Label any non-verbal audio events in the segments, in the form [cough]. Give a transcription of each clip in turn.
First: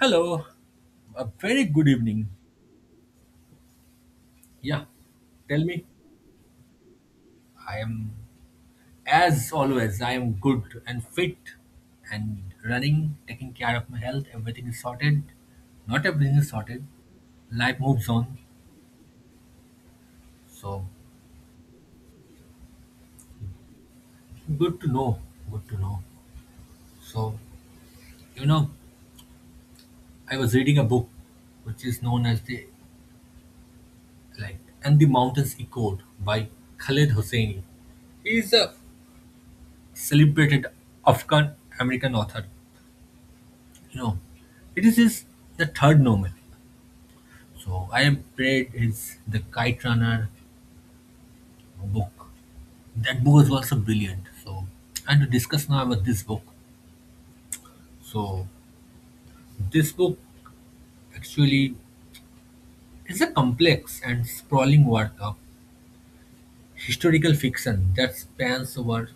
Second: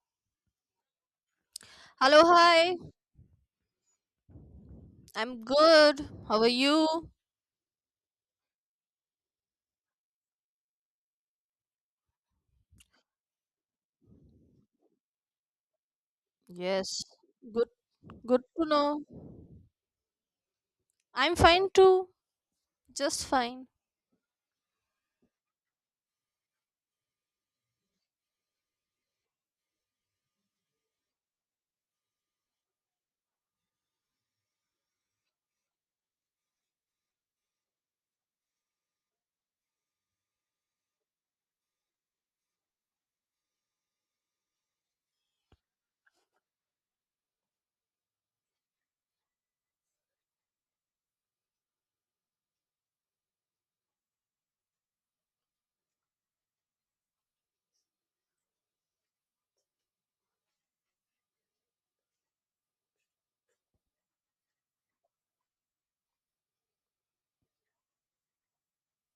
Hello, a very good Hello, evening. hi. Yeah, I'm tell me. good. How are you? I am, as always, I am good and fit and running, taking care of my health. Everything is sorted. Not everything is sorted. Yes. Good Life moves on. good to know. So, I'm fine too. Just fine. good to know. Good to know. So, you know, I was reading a book which is known as like, And the Mountains Echoed by Khaled Hosseini. He is a celebrated Afghan American author, you know, it is his the third novel. So I have read his The Kite Runner book. That book was also brilliant. So and to discuss now about this book. So this book actually is a complex and sprawling work of historical fiction that spans over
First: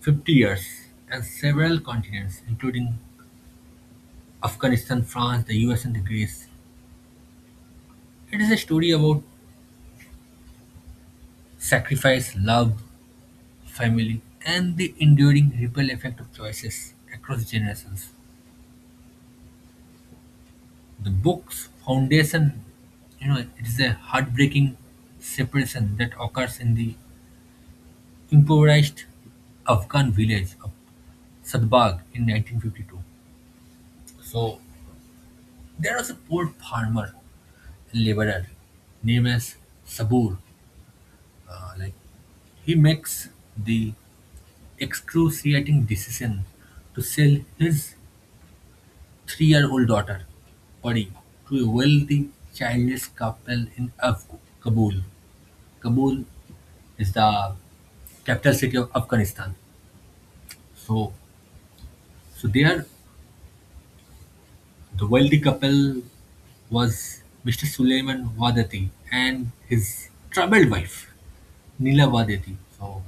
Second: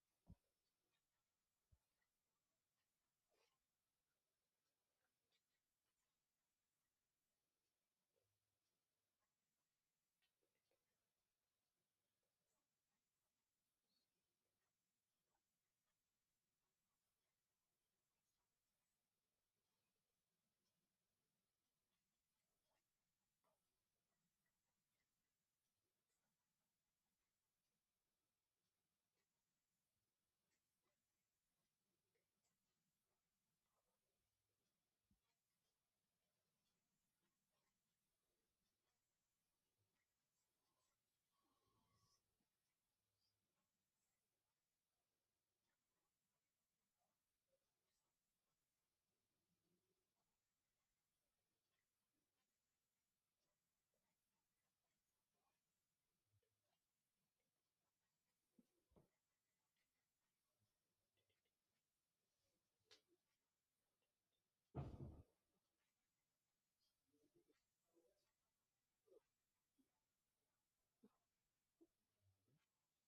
50 years and several continents, including Afghanistan, France, the US, and the Greece. It is a story about sacrifice, love, family, and the enduring ripple effect of choices across generations. The book's foundation, it is a heartbreaking separation that occurs in the impoverished Afghan village of Sadbagh in 1952. So there was a poor farmer and laborer named as Sabur. Uh, like he makes the excruciating decision to sell his 3-year-old daughter, Pari, to a wealthy, childless couple in Kabul. Kabul is the capital city of Afghanistan. So, so there, the wealthy couple was Mr. Suleiman Wadati and his troubled wife, Nila Wadati. So,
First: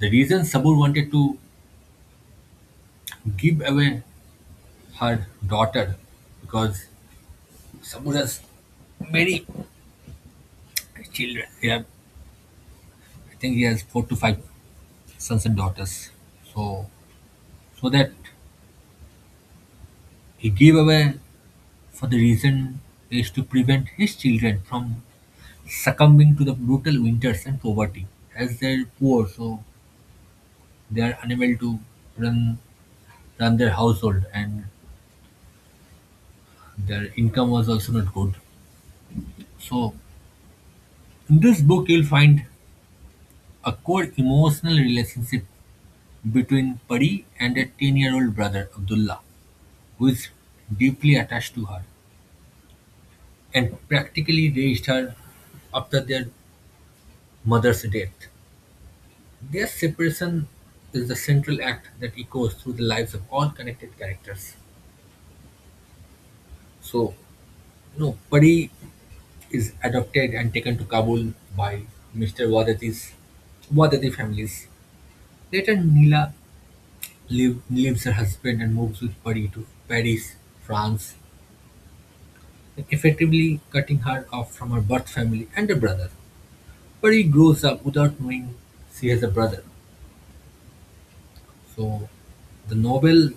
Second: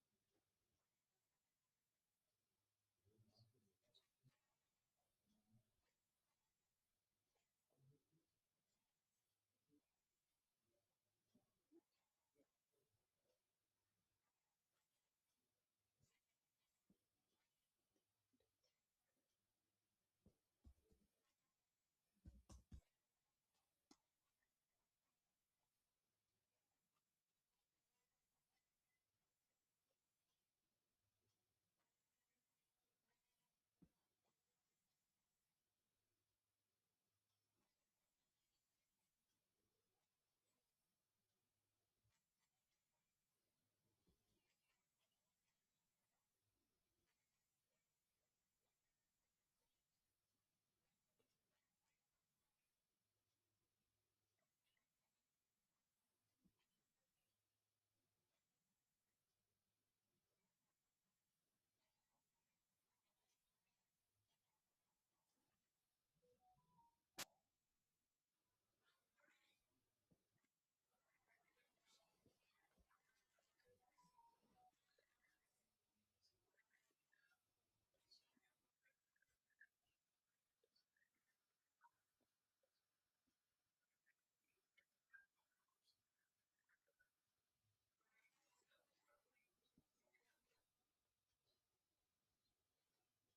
the reason Sabur wanted to give away her daughter because Sabur has very, yeah, I think he has four to five sons and daughters. So, so that he gave away for the reason is to prevent his children from succumbing to the brutal winters and poverty. As they're poor, so they are unable to run run their household, and their income was also not good. So, in this book, you'll find a core emotional relationship between Pari and a 10-year-old brother Abdullah, who is deeply attached to her, and practically raised her after their mother's death. Their separation is the central act that echoes through the lives of all connected characters. So, you know, Pari is adopted and taken to Kabul by Mr. Wadati families. Later, Nila leaves her husband and moves with Pari to Paris, France, effectively cutting her off from her birth family and a brother. Pari grows up without knowing she has a brother. So the novel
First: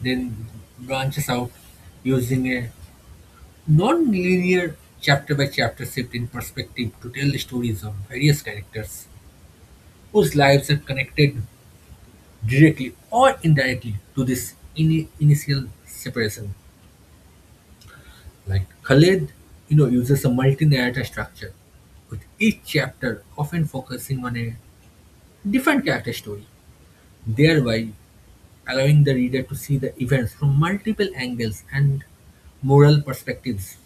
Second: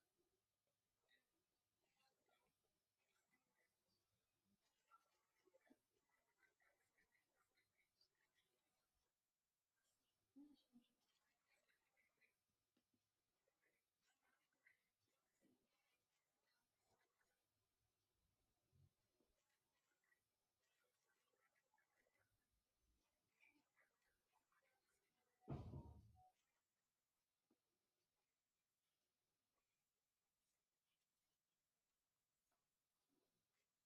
then branches out using a non-linear chapter by chapter shift in perspective to tell the stories of various characters whose lives are connected directly or indirectly to this initial separation. Like Khaled, you know, uses a multi narrator structure with each chapter often focusing on a different character story, thereby allowing the reader to see the events from multiple angles and moral perspectives.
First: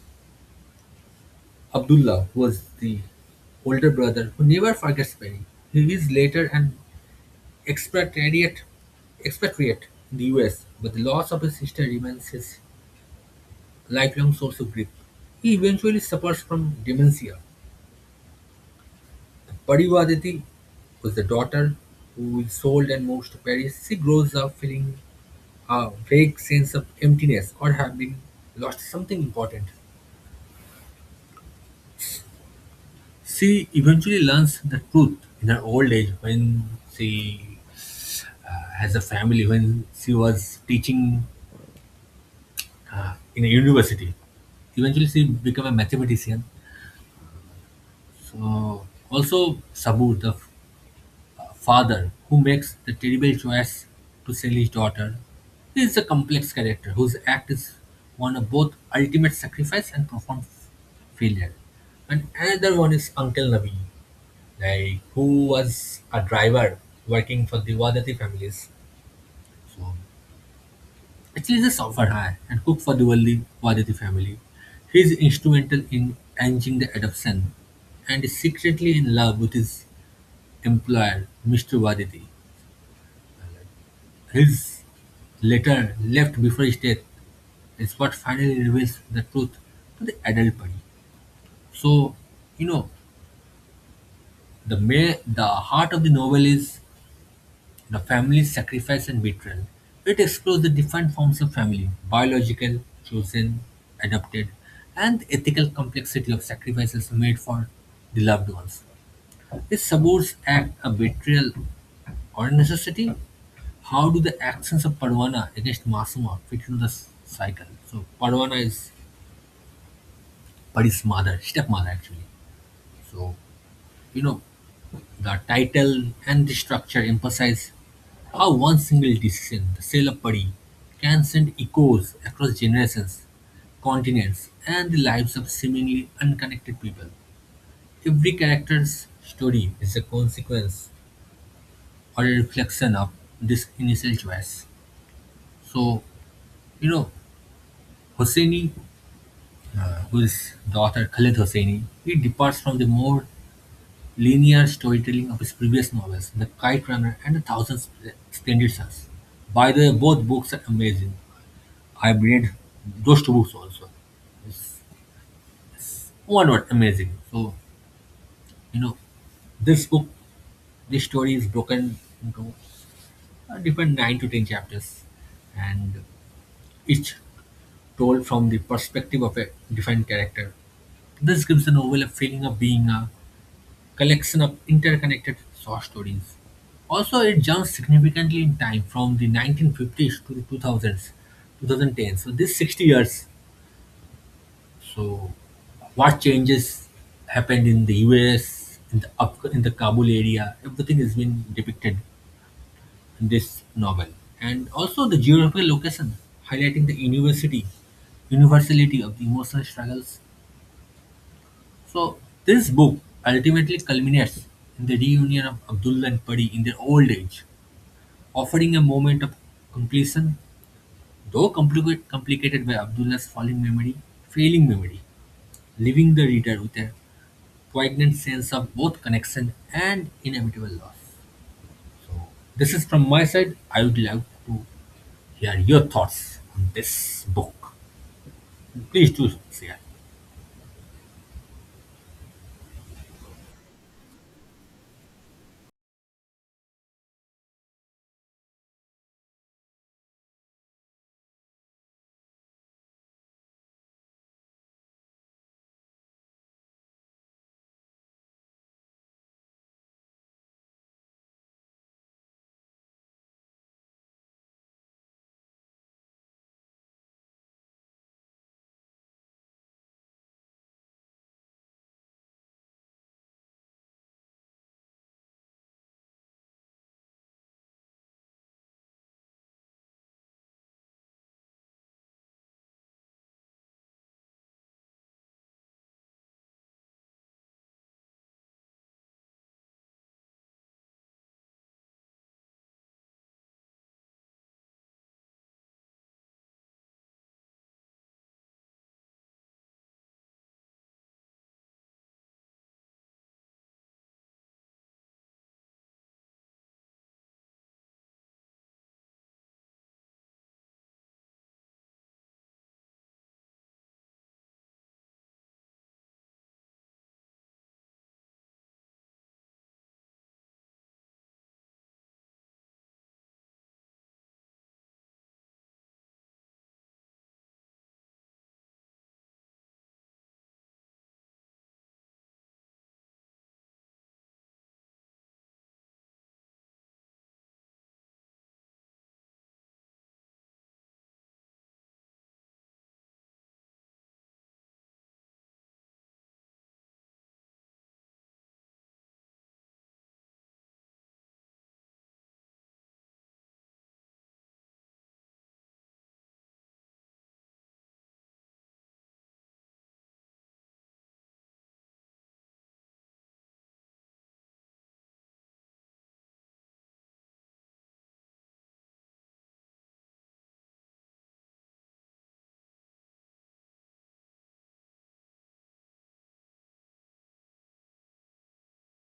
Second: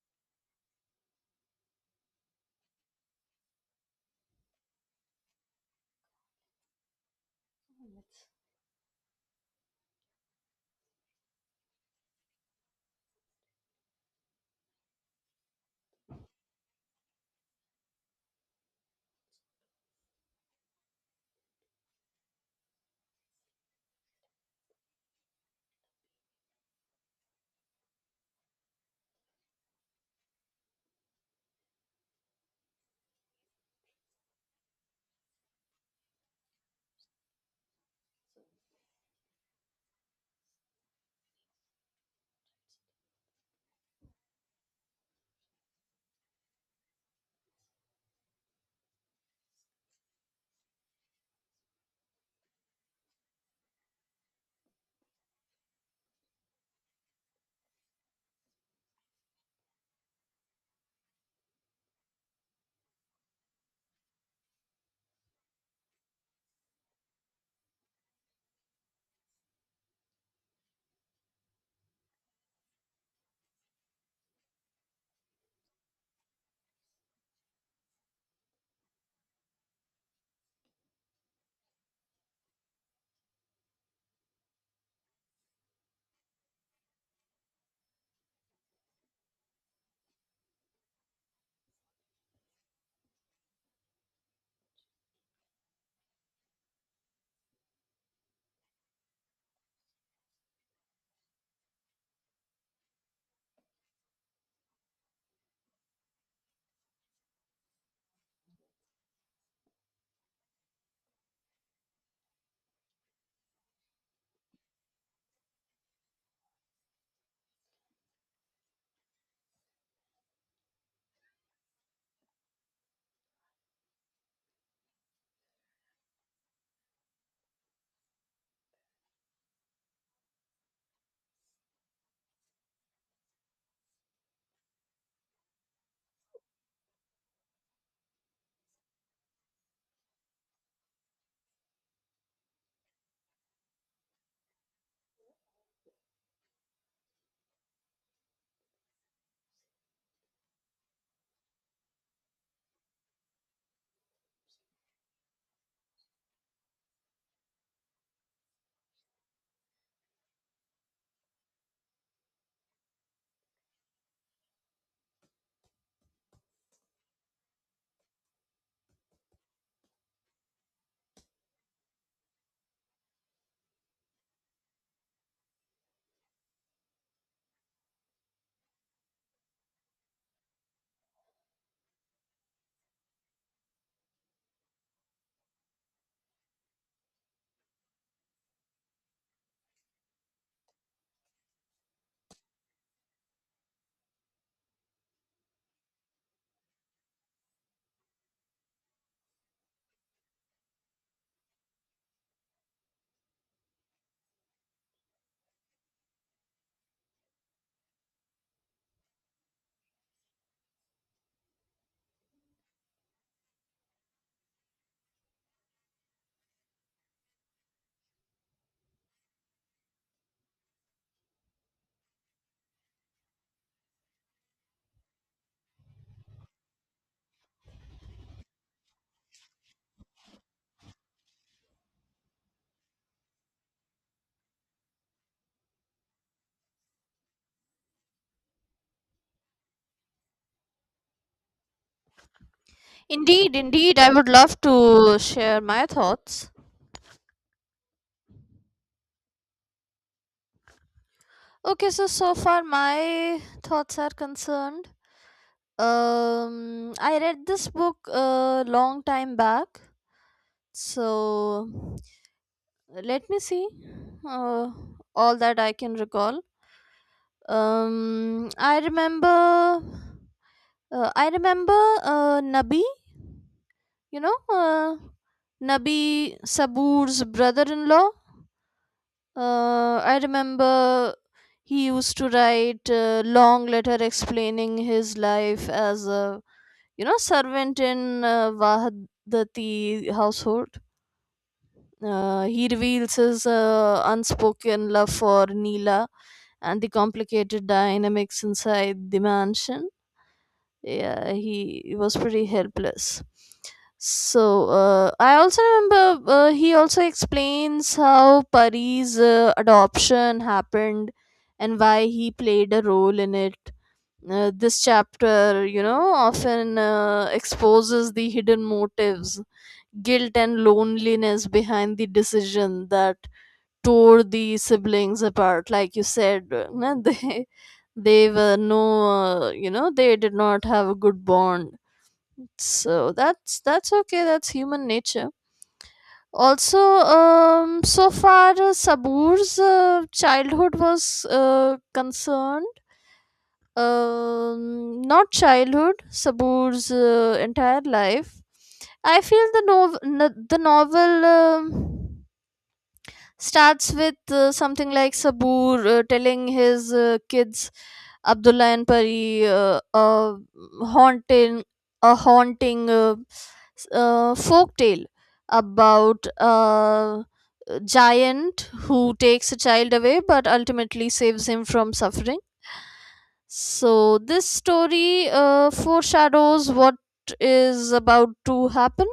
Abdullah was the older brother who never forgets Perry. He is later an expatriate, expatriate in the US, but the loss of his sister remains his lifelong source of grief. He eventually suffers from dementia. Padivaditi was the daughter who is sold and moved to Paris. She grows up feeling a vague sense of emptiness or having lost something important. She eventually learns the truth in her old age when she has a family, when she was teaching in a university. Eventually, she became a mathematician. So, also Sabur, the father who makes the terrible choice to sell his daughter. He is a complex character whose act is one of both ultimate sacrifice and profound failure. And another one is Uncle Nabi, who was a driver working for the Wadati families. So actually, he's a software hire and cook for the wealthy Wadati family. He is instrumental in arranging the adoption and is secretly in love with his employer, Mr. Waditi. His letter left before his death is what finally reveals the truth to the adult Pari. So, you know, the the heart of the novel is the family's sacrifice and betrayal. It explores the different forms of family: biological, chosen, adopted, and the ethical complexity of sacrifices made for the loved ones. It subverts act a betrayal or necessity? How do the actions of Parvana against Masuma fit into the cycle? So Parvana is Pari's mother, stepmother actually. So you know the title and the structure emphasize how one single decision, the sale of Pari, can send echoes across generations, continents, and the lives of seemingly unconnected people. Every character's story is a consequence or a reflection of this initial choice. So, you know, Hosseini, who is the author Khaled Hosseini, he departs from the more linear storytelling of his previous novels, The Kite Runner and A Thousand Splendid Suns. By the way, both books are amazing. I've read those two books also. It's one word, amazing. So, you know, this book, this story is broken into a different 9 to 10 chapters and each told from the perspective of a different character. This gives the novel a feeling of being a collection of interconnected short stories. Also, it jumps significantly in time from the 1950s to the 2000s, 2010. So, this 60 years. So, what changes happened in the US, up in the Kabul area, everything has been depicted in this novel. And also the geographical location, highlighting the universality of the emotional struggles. So this book ultimately culminates in the reunion of Abdullah and Pari in their old age, offering a moment of completion, though complicated by Abdullah's failing memory, leaving the reader with a poignant sense of both connection and inevitable loss. So this is from my side. I would love to hear your thoughts on this book. Please do share. Indeed, indeed. I would love to share my thoughts. Okay, so far my thoughts are concerned. I read this book a long time back. So let me see uh, all that I can recall. Um I remember I remember Nabi, you know, uh, Nabi Sabur's brother in law. I remember he used to write a long letter explaining his life as a servant in Vahadati household. He reveals his unspoken love for Neela and the complicated dynamics inside the mansion. Yeah, he was pretty helpless. So, I also remember. He also explains how Pari's adoption happened and why he played a role in it. This chapter, often exposes the hidden motives, guilt, and loneliness behind the decision that tore the siblings apart, like you said. [laughs] They were no. They did not have a good bond. So that's okay, that's human nature also. So far Sabur's childhood was concerned. Not childhood, Sabur's entire life. I feel the the novel starts with something like Sabur telling his kids Abdullah and Pari a haunting haunting folk tale about a giant who takes a child away but ultimately saves him from suffering. So this story foreshadows what is about to happen,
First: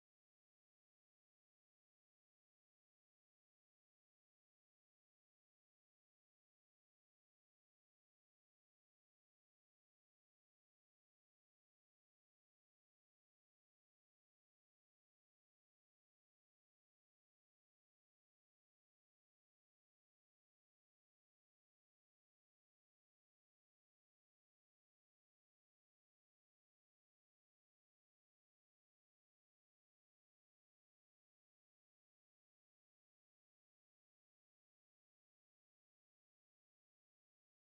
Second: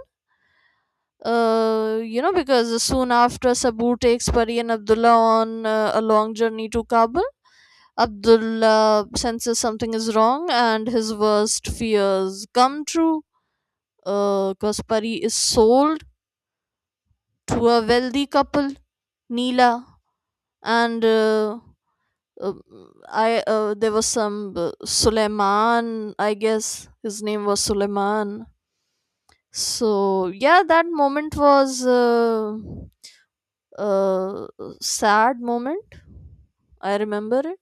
because soon after Sabur takes Pari and Abdullah on a long journey to Kabul, Abdullah senses something is wrong and his worst fears come true. Because Pari is sold to a wealthy couple, Neela, and uh, I there was some Suleiman. I guess his name was Suleiman. So yeah, that moment was. Uh, Sad moment. I remember it.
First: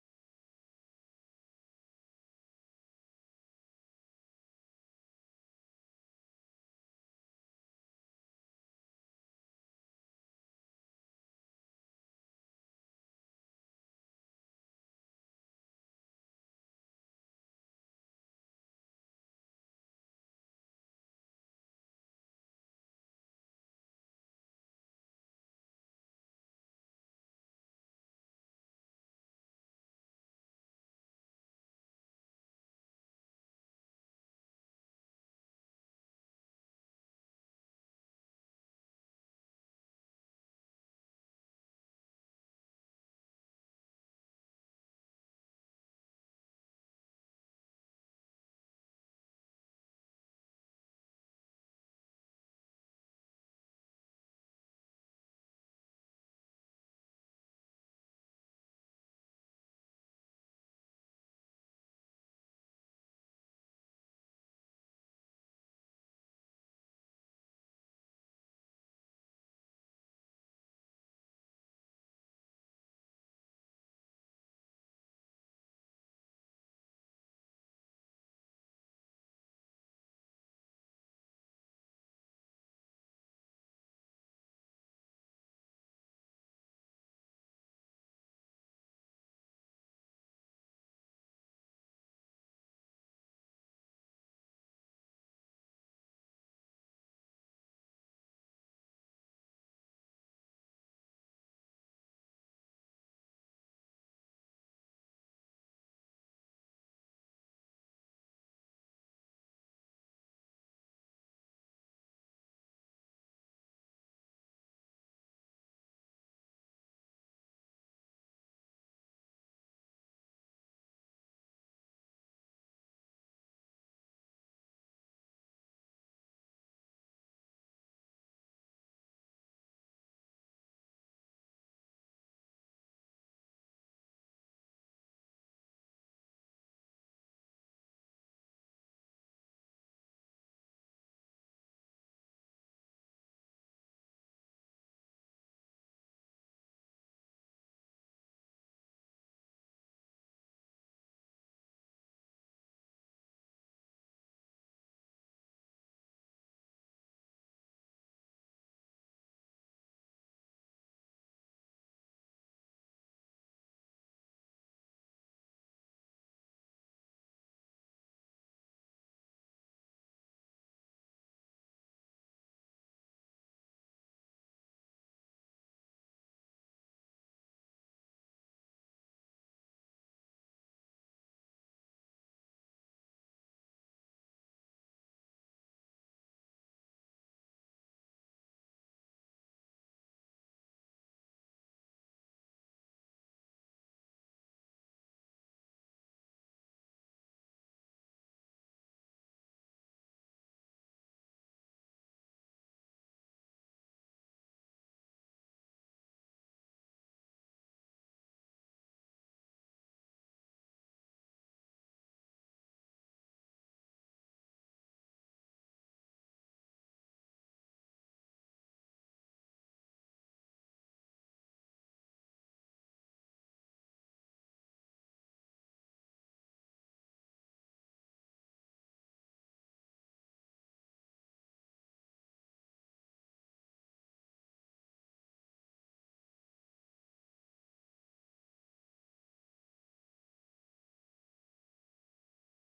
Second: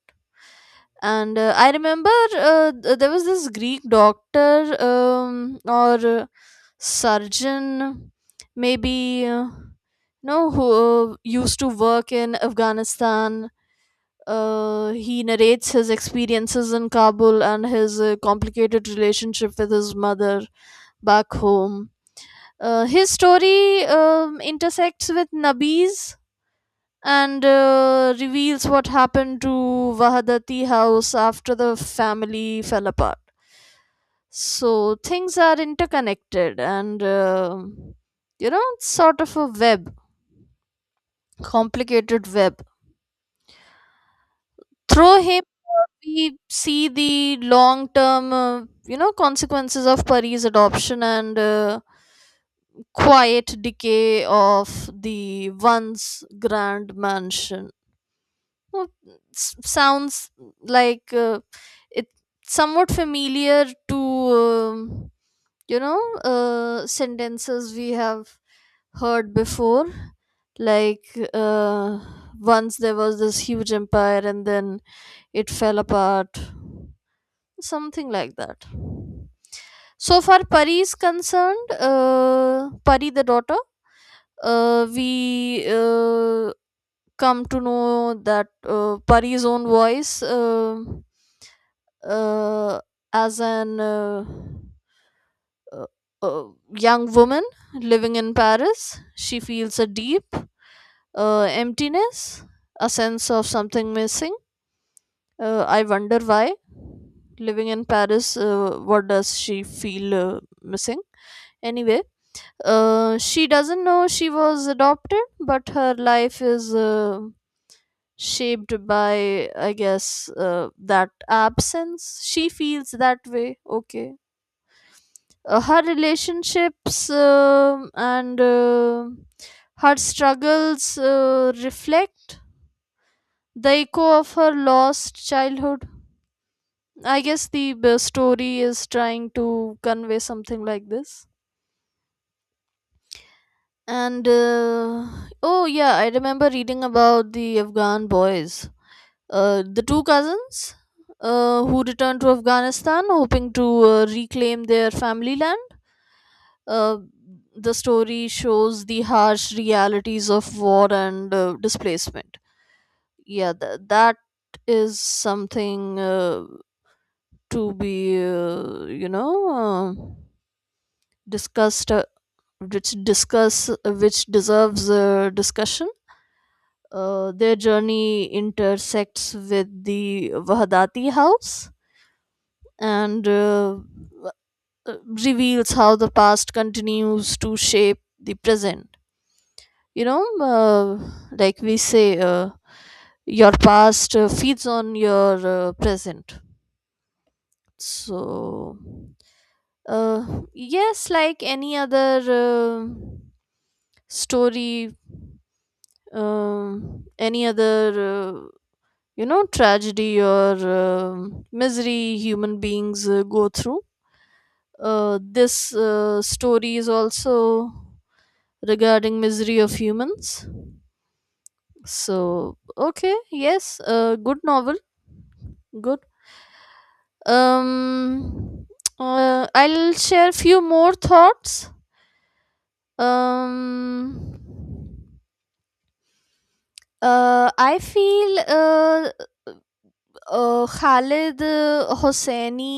And I remember, there was this Greek doctor, or surgeon, maybe, no, who used to work in Afghanistan. He narrates his experiences in Kabul and his complicated relationship with his mother back home. His story intersects with Nabi's and reveals what happened to Vahadati house after the family fell apart. So things are interconnected, and it's sort of a web, complicated web. Through him, we see the long term, consequences of Pari's adoption and quiet decay of the once grand mansion. Oh, sounds like, it's somewhat familiar to, sentences we have heard before, like, uh, once there was this huge empire and then it fell apart, something like that. So far Pari is concerned, Pari the daughter, we come to know that Pari's own voice, uh, as an uh, uh, young woman living in Paris. She feels a deep emptiness, a sense of something missing. I wonder why. Living in Paris, what does she feel missing? Anyway, she doesn't know she was adopted, but her life is shaped by, I guess, that absence. She feels that way, okay. Her relationships and her struggles reflect the echo of her lost childhood. I guess the story is trying to convey something like this. And oh yeah, I remember reading about the Afghan boys. The two cousins who returned to Afghanistan hoping to reclaim their family land. Uh, the story shows the harsh realities of war and displacement. Yeah, that is something to be, uh, discussed, which deserves discussion. Their journey intersects with the Wahdati house and, reveals how the past continues to shape the present. You know, like we say, your past feeds on your present. So, yes, like any other story, any other, tragedy or misery human beings go through. This story is also regarding misery of humans. So okay, yes, good novel, good. um I'll share few more thoughts. um I feel, Khalid Hosseini,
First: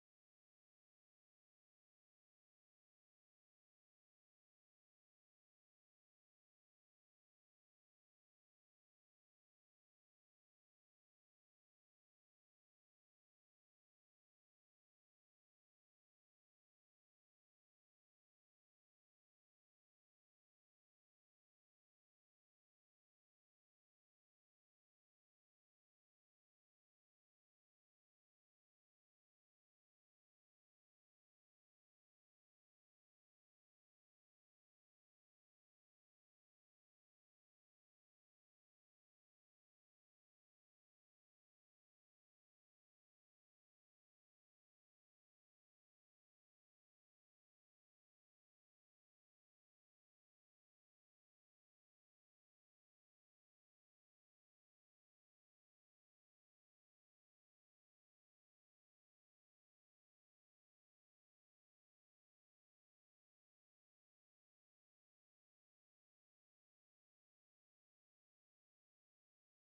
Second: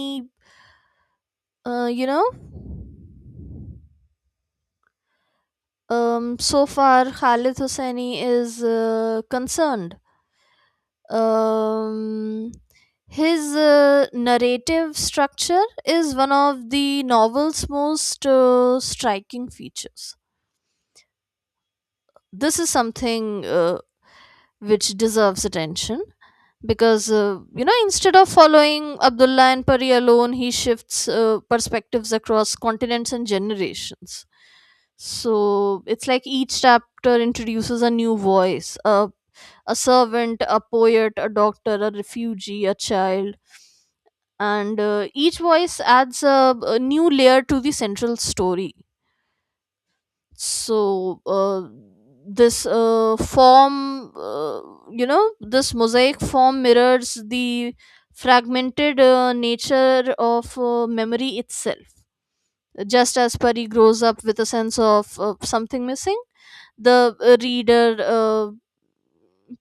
uh, you know so far Khalid Hosseini is concerned, um, his narrative structure is one of the novel's most striking features. This is something which deserves attention because, instead of following Abdullah and Pari alone, he shifts perspectives across continents and generations. So it's like each chapter introduces a new voice: a servant, a poet, a doctor, a refugee, a child, and each voice adds a new layer to the central story. So this form, this mosaic form mirrors the fragmented nature of memory itself. Just as Pari grows up with a sense of something missing, the reader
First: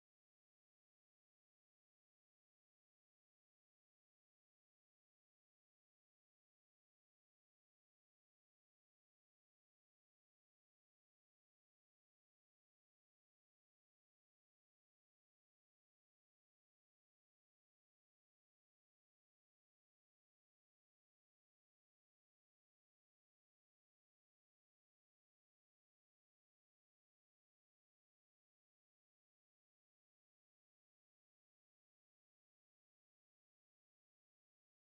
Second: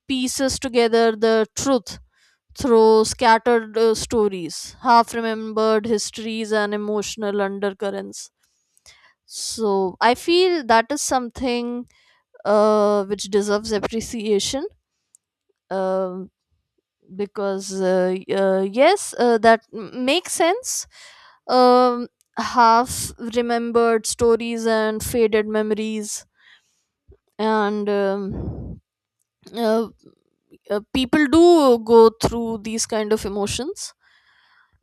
pieces together the truth through scattered stories, half remembered histories, and emotional undercurrents. So I feel that is something which deserves appreciation, um because, yes, that makes sense. Um, Half remembered stories and faded memories, and uh, people do go through these kind of emotions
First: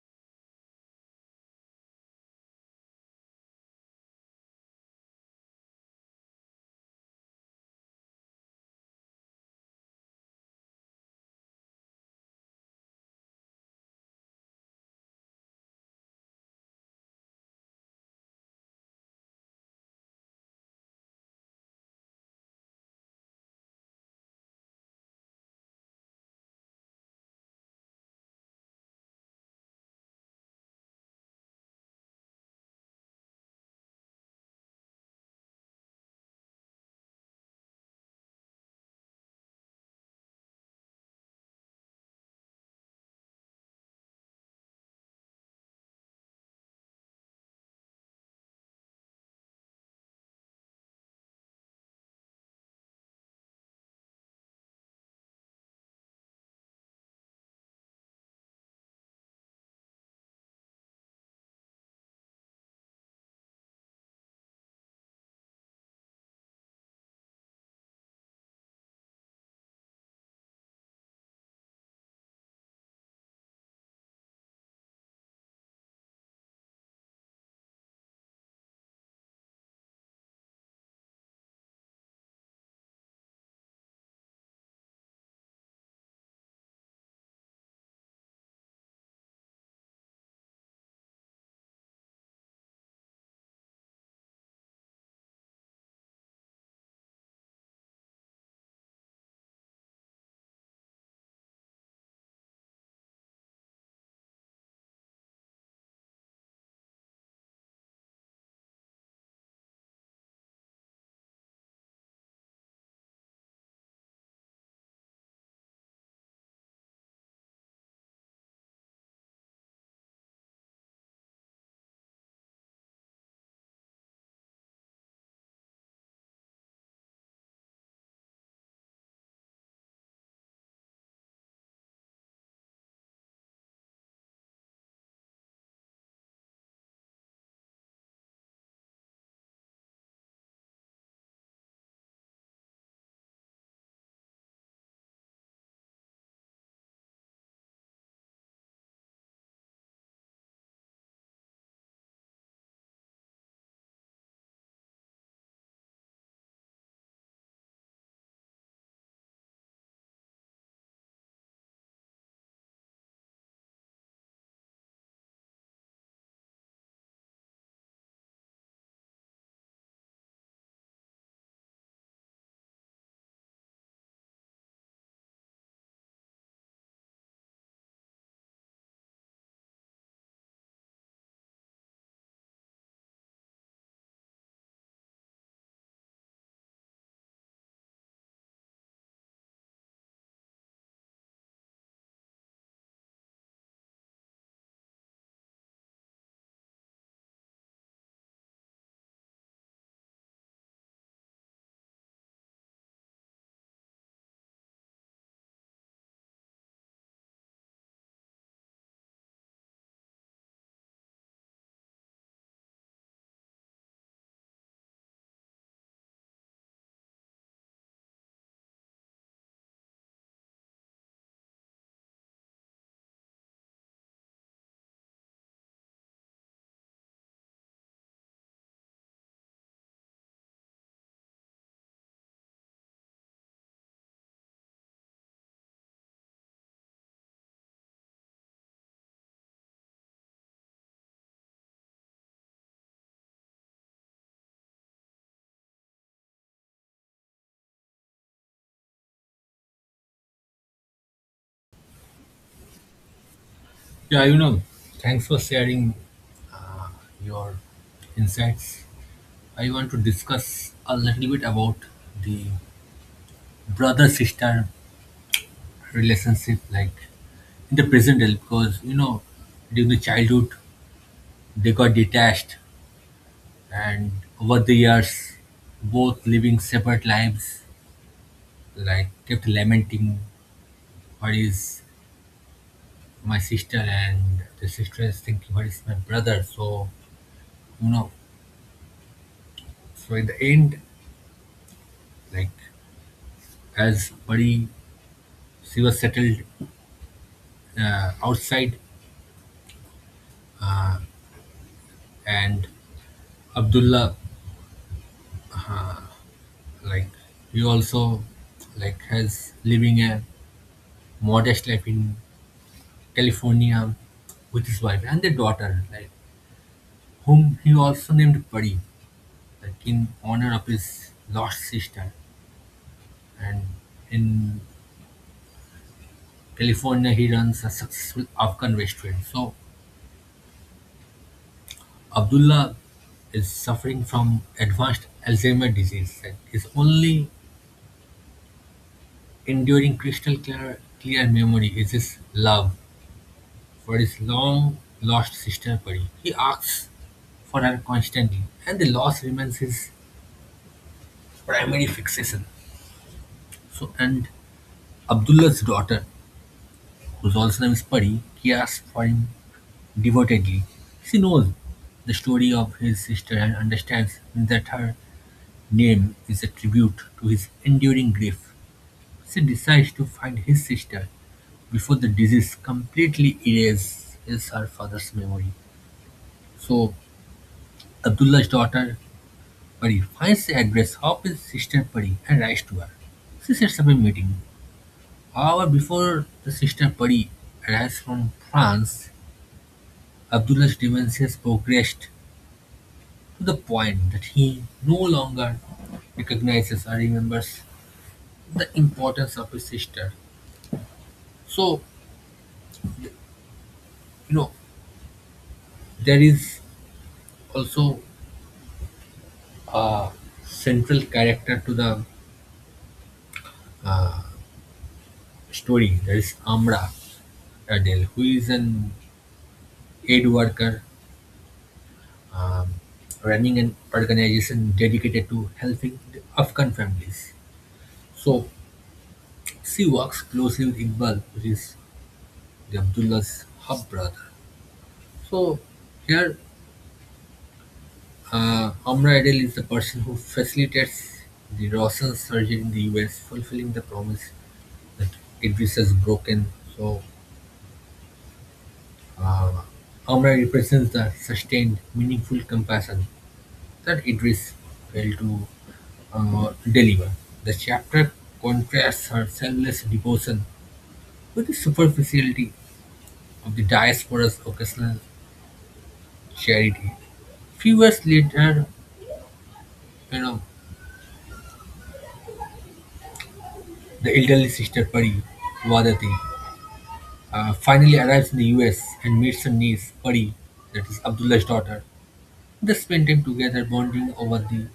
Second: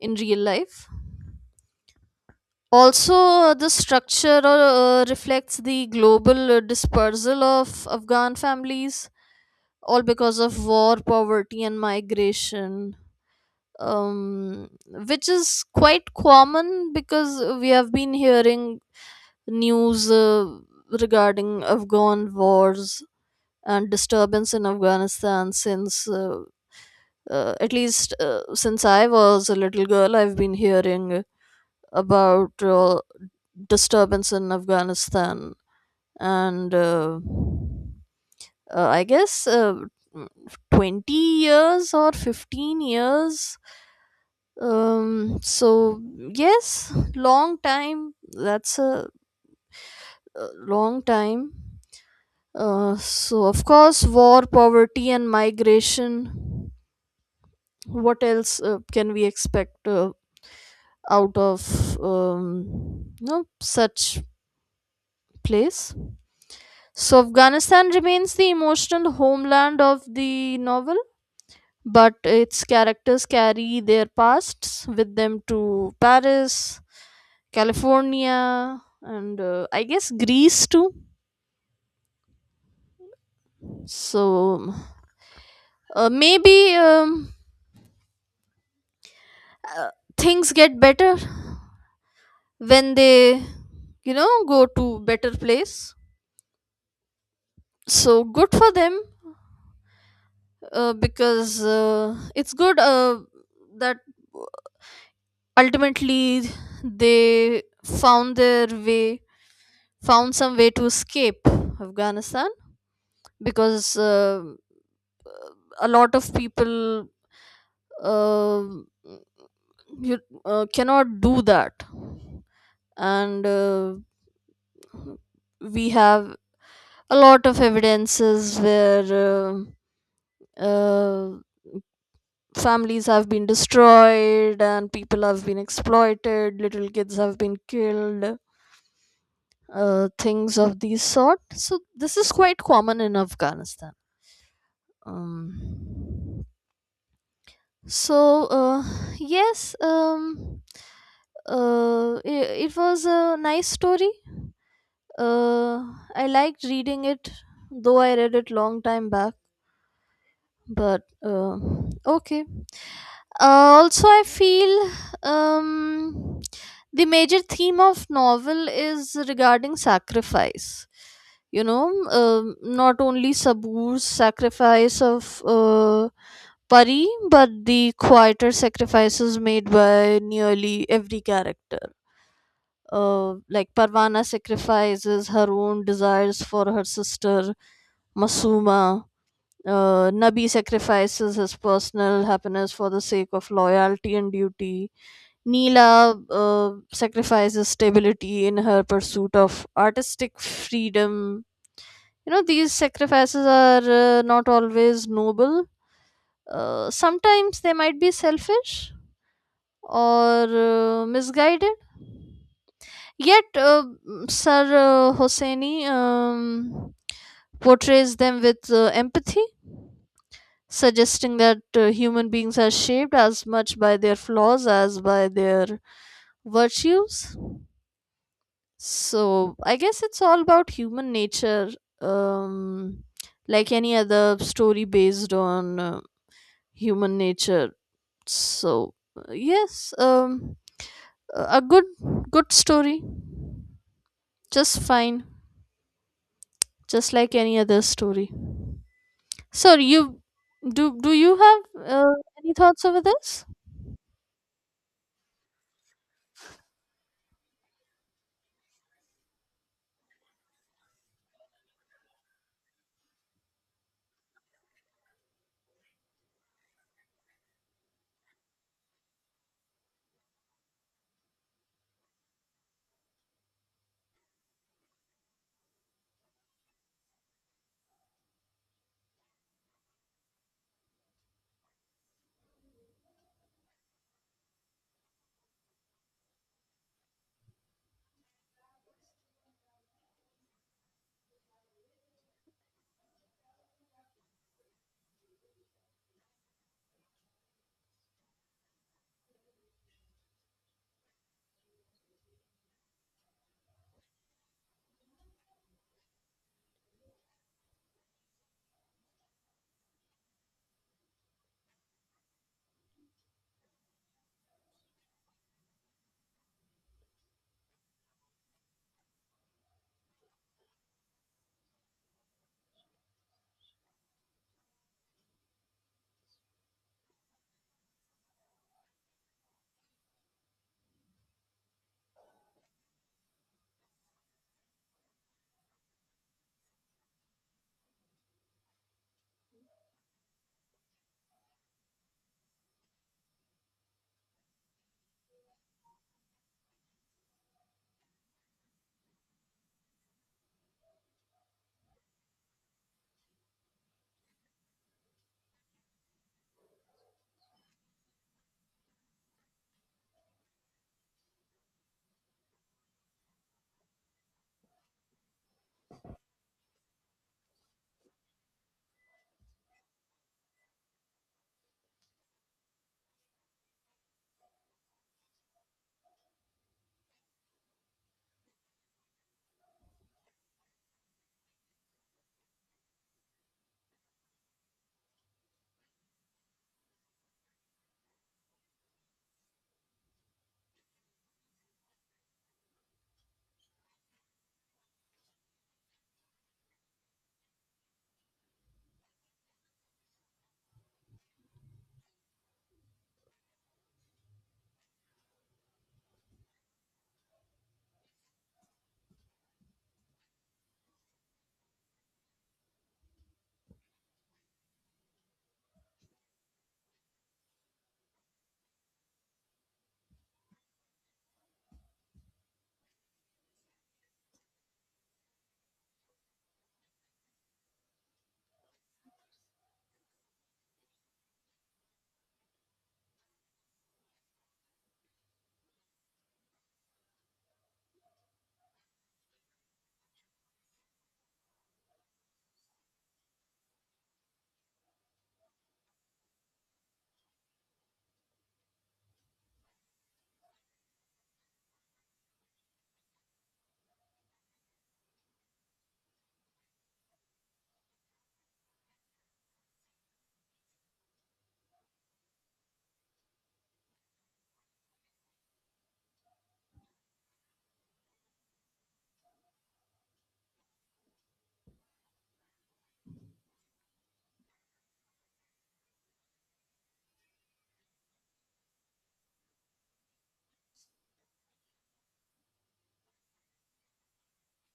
in real life. Also, the structure reflects the global dispersal of Afghan families, all because of war, poverty, and migration, um, which is quite common because we have been hearing news regarding Afghan wars and disturbance in Afghanistan since. At least, since I was a little girl, I've been hearing about disturbance in Afghanistan, and I guess, mm, 20 years or 15 years. So yes, long time, that's a long time. So of course war, poverty, and migration, what else can we expect out of, no such place. So Afghanistan remains the emotional homeland of the novel, but its characters carry their pasts with them to Paris, California, and I guess Greece too. So maybe, uh, things get better when they go to better place. So good for them, because it's good that ultimately they found their way, found some way to escape Afghanistan. Because a lot of people uh, you, cannot do that, and we have a lot of evidences where uh, uh, families have been destroyed and people have been exploited, little kids have been killed, things of these sort. So this is quite common in Afghanistan. um, So, yes, it was a nice story. Uh, I liked reading it, though I read it long time back. But Okay. Also, I feel, um, the major theme of novel is regarding sacrifice, you know. Not only Sabur's sacrifice of Pari, but the quieter sacrifices made by nearly every character. Like Parvana sacrifices her own desires for her sister Masuma. Nabi sacrifices his personal happiness for the sake of loyalty and duty. Neela sacrifices stability in her pursuit of artistic freedom. You know, these sacrifices are not always noble. Sometimes they might be selfish or misguided. Yet, Sir Hosseini portrays them with empathy, suggesting that human beings are shaped as much by their flaws as by their virtues. So I guess it's all about human nature, um, like any other story based on human nature. So, yes, a good story, just fine, just like any other story. So you do do you have uh, any thoughts over this? Yeah, you know, thanks for sharing uh, your insights. I want to discuss a little bit about the brother sister relationship, like in the present day, because during the childhood, they got detached, and over the years, both living separate lives, like kept lamenting what is my sister, and the sister is thinking what is my brother. So, you know, so in the end, like as Pari, she was settled outside, and Abdullah, like he also like has living a modest life in California with his wife and their daughter, like whom he also named Pari, like in honor of his lost sister. And in California, he runs a successful Afghan restaurant. So Abdullah is suffering from advanced Alzheimer's disease. Like his only enduring crystal clear memory is his love for his long-lost sister Pari. He asks for her constantly, and the loss remains his primary fixation. So, and Abdullah's daughter, whose also name is Peri, cares for him devotedly. She knows the story of his sister and understands that her name is a tribute to his enduring grief. She decides to find his sister before the disease completely erases her father's memory. So Abdullah's daughter Harry finds the address of his sister Pari and writes to her. She sets up a meeting. However, before the sister Pari arrives from France, Abdullah's dementia has progressed to the point that he no longer recognizes or remembers the importance of his sister. So, you know, there is also a central character to the story. There is Amra Adele, who is an aid worker um, running an organization dedicated to helping the Afghan families. So she works closely with Iqbal, which is the Abdullah's half brother. So here, Amra Adel is the person who facilitates the Roshan surgery in the US, fulfilling the promise that Idris has broken. So uh, Amra represents the sustained, meaningful compassion that Idris failed to deliver. The chapter contrasts her selfless devotion with the superficiality of the diaspora's occasional charity. Few years later, you know, the elderly sister Pari, Vadati, finally arrives in the US and meets her niece Pari, that is Abdullah's daughter. They spend time together bonding over the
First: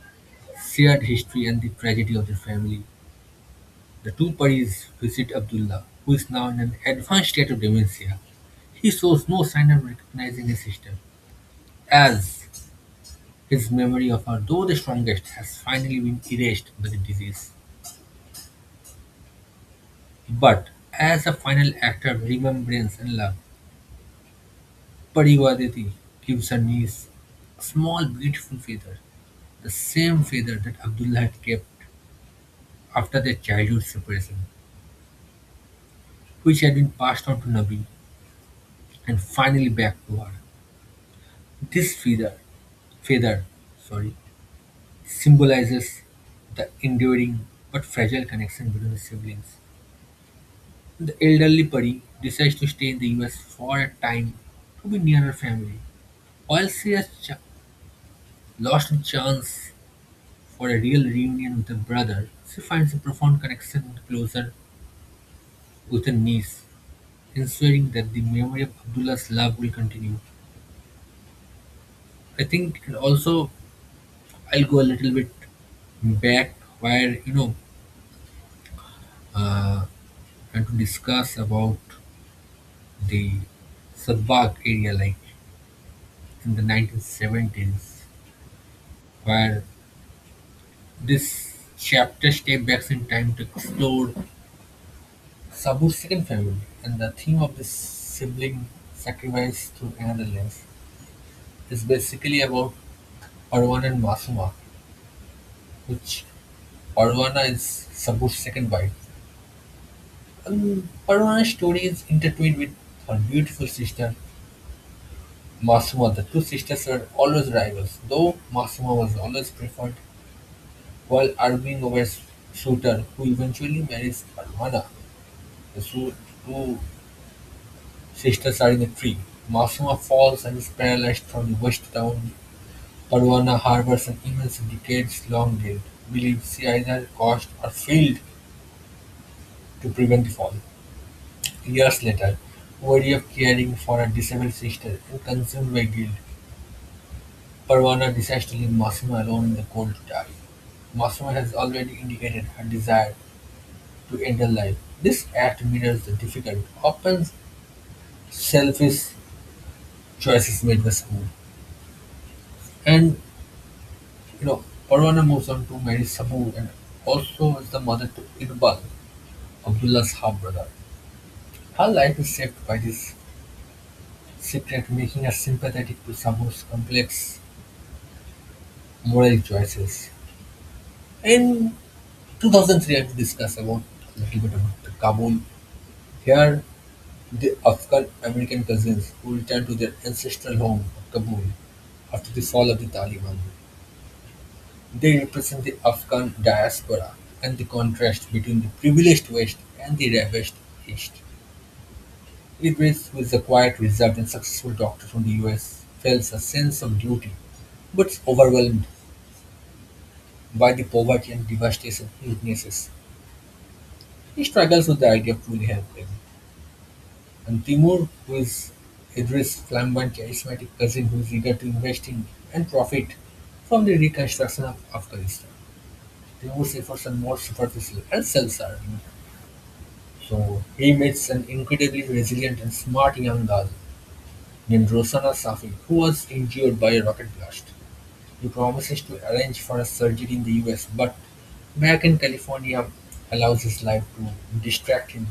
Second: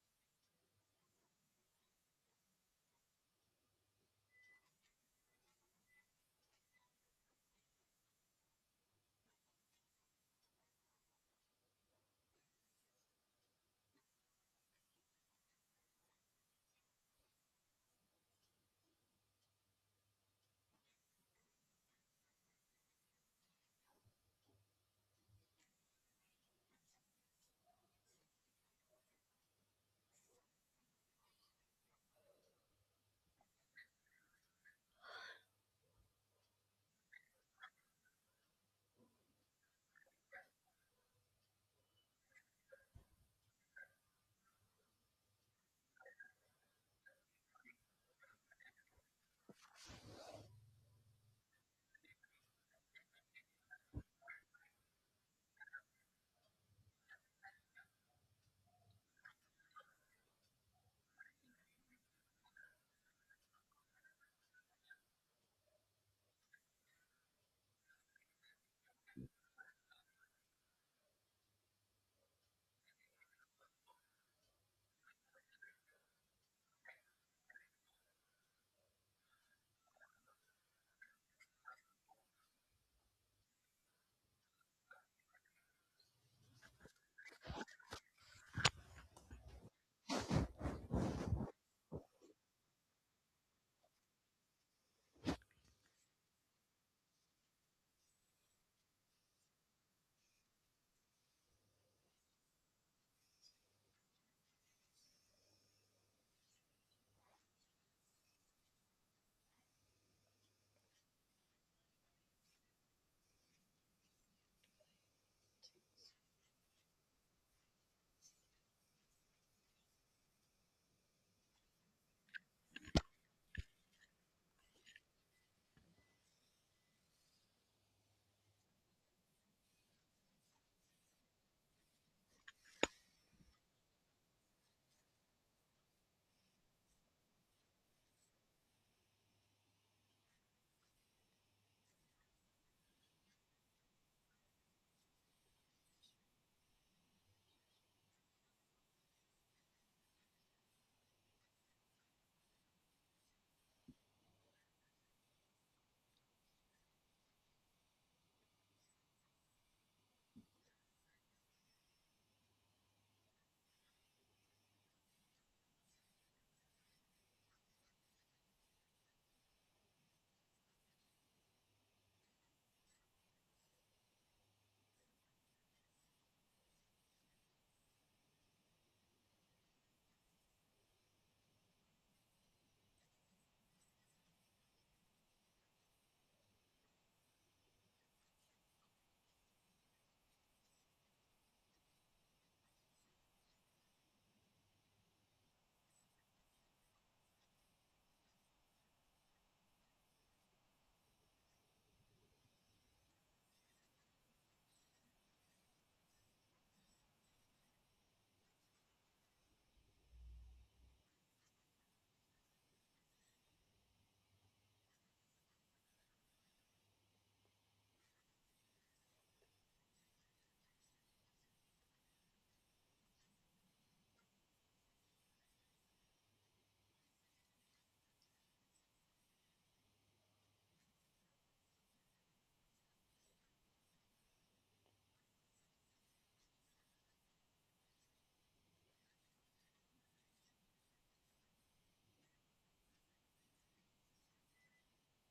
shared history and the tragedy of their family. The two parties visit Abdullah, who is now in an advanced state of dementia. He shows no sign of recognizing his sister, as his memory of her, though the strongest, has finally been erased by the disease. But as a final act of remembrance and love, Pariwadeti gives her niece a small beautiful feather, the same feather that Abdullah had kept after their childhood separation, which had been passed on to Nabi and finally back to her. This feather sorry, symbolizes the enduring but fragile connection between the siblings. The elderly Pari decides to stay in the US for a time to be near her family. While she has lost the chance for a real reunion with her brother, she finds a profound connection and closure with her niece, ensuring that the memory of Abdullah's love will continue. I think it also I'll go a little bit back where uh, and to discuss about the Sudbagh area like in the 1970s, where this chapter step back in time to explore Sabu's second family and the theme of this sibling sacrifice through another lens, is basically about Parwana and Masuma, which Parwana is Sabu's second wife. Parwana's story is intertwined with her beautiful sister Massimo. The two sisters were always rivals, though Massimo was always preferred, while arguing over suitor, who eventually marries Armana. The two sisters are in a tree. Massimo falls and is paralyzed from the waist down. Parwana harbors an immense decades-long guilt, believes she either caused or failed to prevent the fall. Years later, worry of caring for a disabled sister and consumed by guilt, Parvana decides to leave Massimo alone in the cold tub. Massimo has already indicated her desire to end her life. This act mirrors the difficult, often selfish choices made by Sabu. And you know, Parvana moves on to marry Sabu and also is the mother to Iqbal, Abdullah's half brother. Her life is shaped by this secret, making her sympathetic to Sabu's complex moral choices. In 2003, I have to discuss about a little bit about the Kabul. Here, the Afghan-American cousins who returned to their ancestral home of Kabul after the fall of the Taliban. They represent the Afghan diaspora and the contrast between the privileged West and the ravished East. Idris, who is a quiet, reserved, and successful doctor from the US, feels a sense of duty but is overwhelmed by the poverty and devastation he witnesses. He struggles with the idea of truly helping. And Timur, who is Idris' flamboyant, charismatic cousin who is eager to invest in and profit from the reconstruction of Afghanistan. Timur's efforts are more superficial and self-serving. So he meets an incredibly resilient and smart young girl named Rosana Safi, who was injured by a rocket blast. He promises to arrange for a surgery in the US, but back in California allows his life to distract him,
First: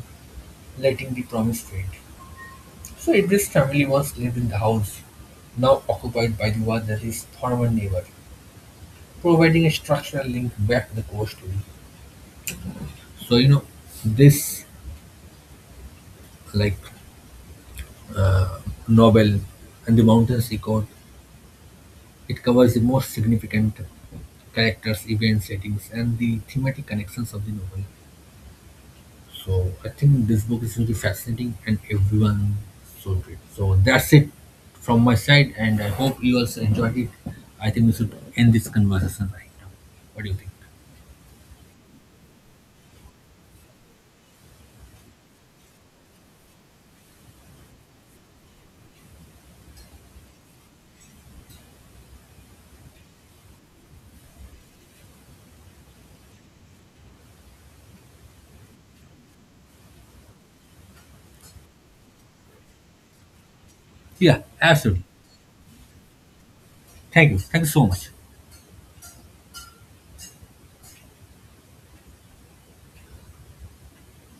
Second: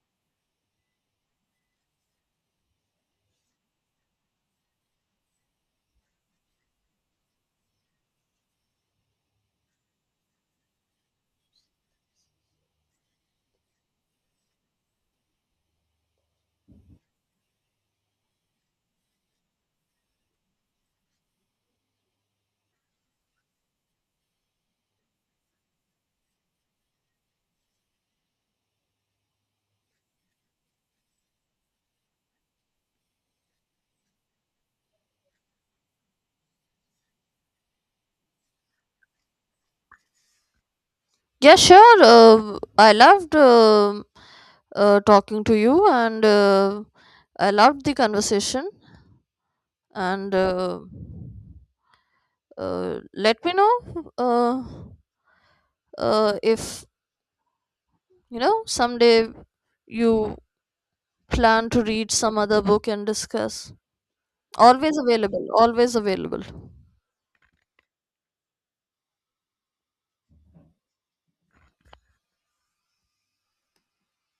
letting the promise fade. So Idris' family once lived in the house now occupied by the Wadaris' former neighbor, providing a structural link back to the core story. So you know this like uh, novel, And the Mountains he caught, it covers the most significant characters, events, settings, and the thematic connections of the novel. So I think this book is really fascinating and everyone should read. So that's it from my side, and I hope you also enjoyed it. I think we should end this conversation right now. What do you think? Yeah, sure. I loved talking to you, and I loved the conversation. And uh, let me know, uh, if you know someday you plan to read some other book and discuss. Yeah, Always absolutely. available. Always available. Thank you. Thank you so much.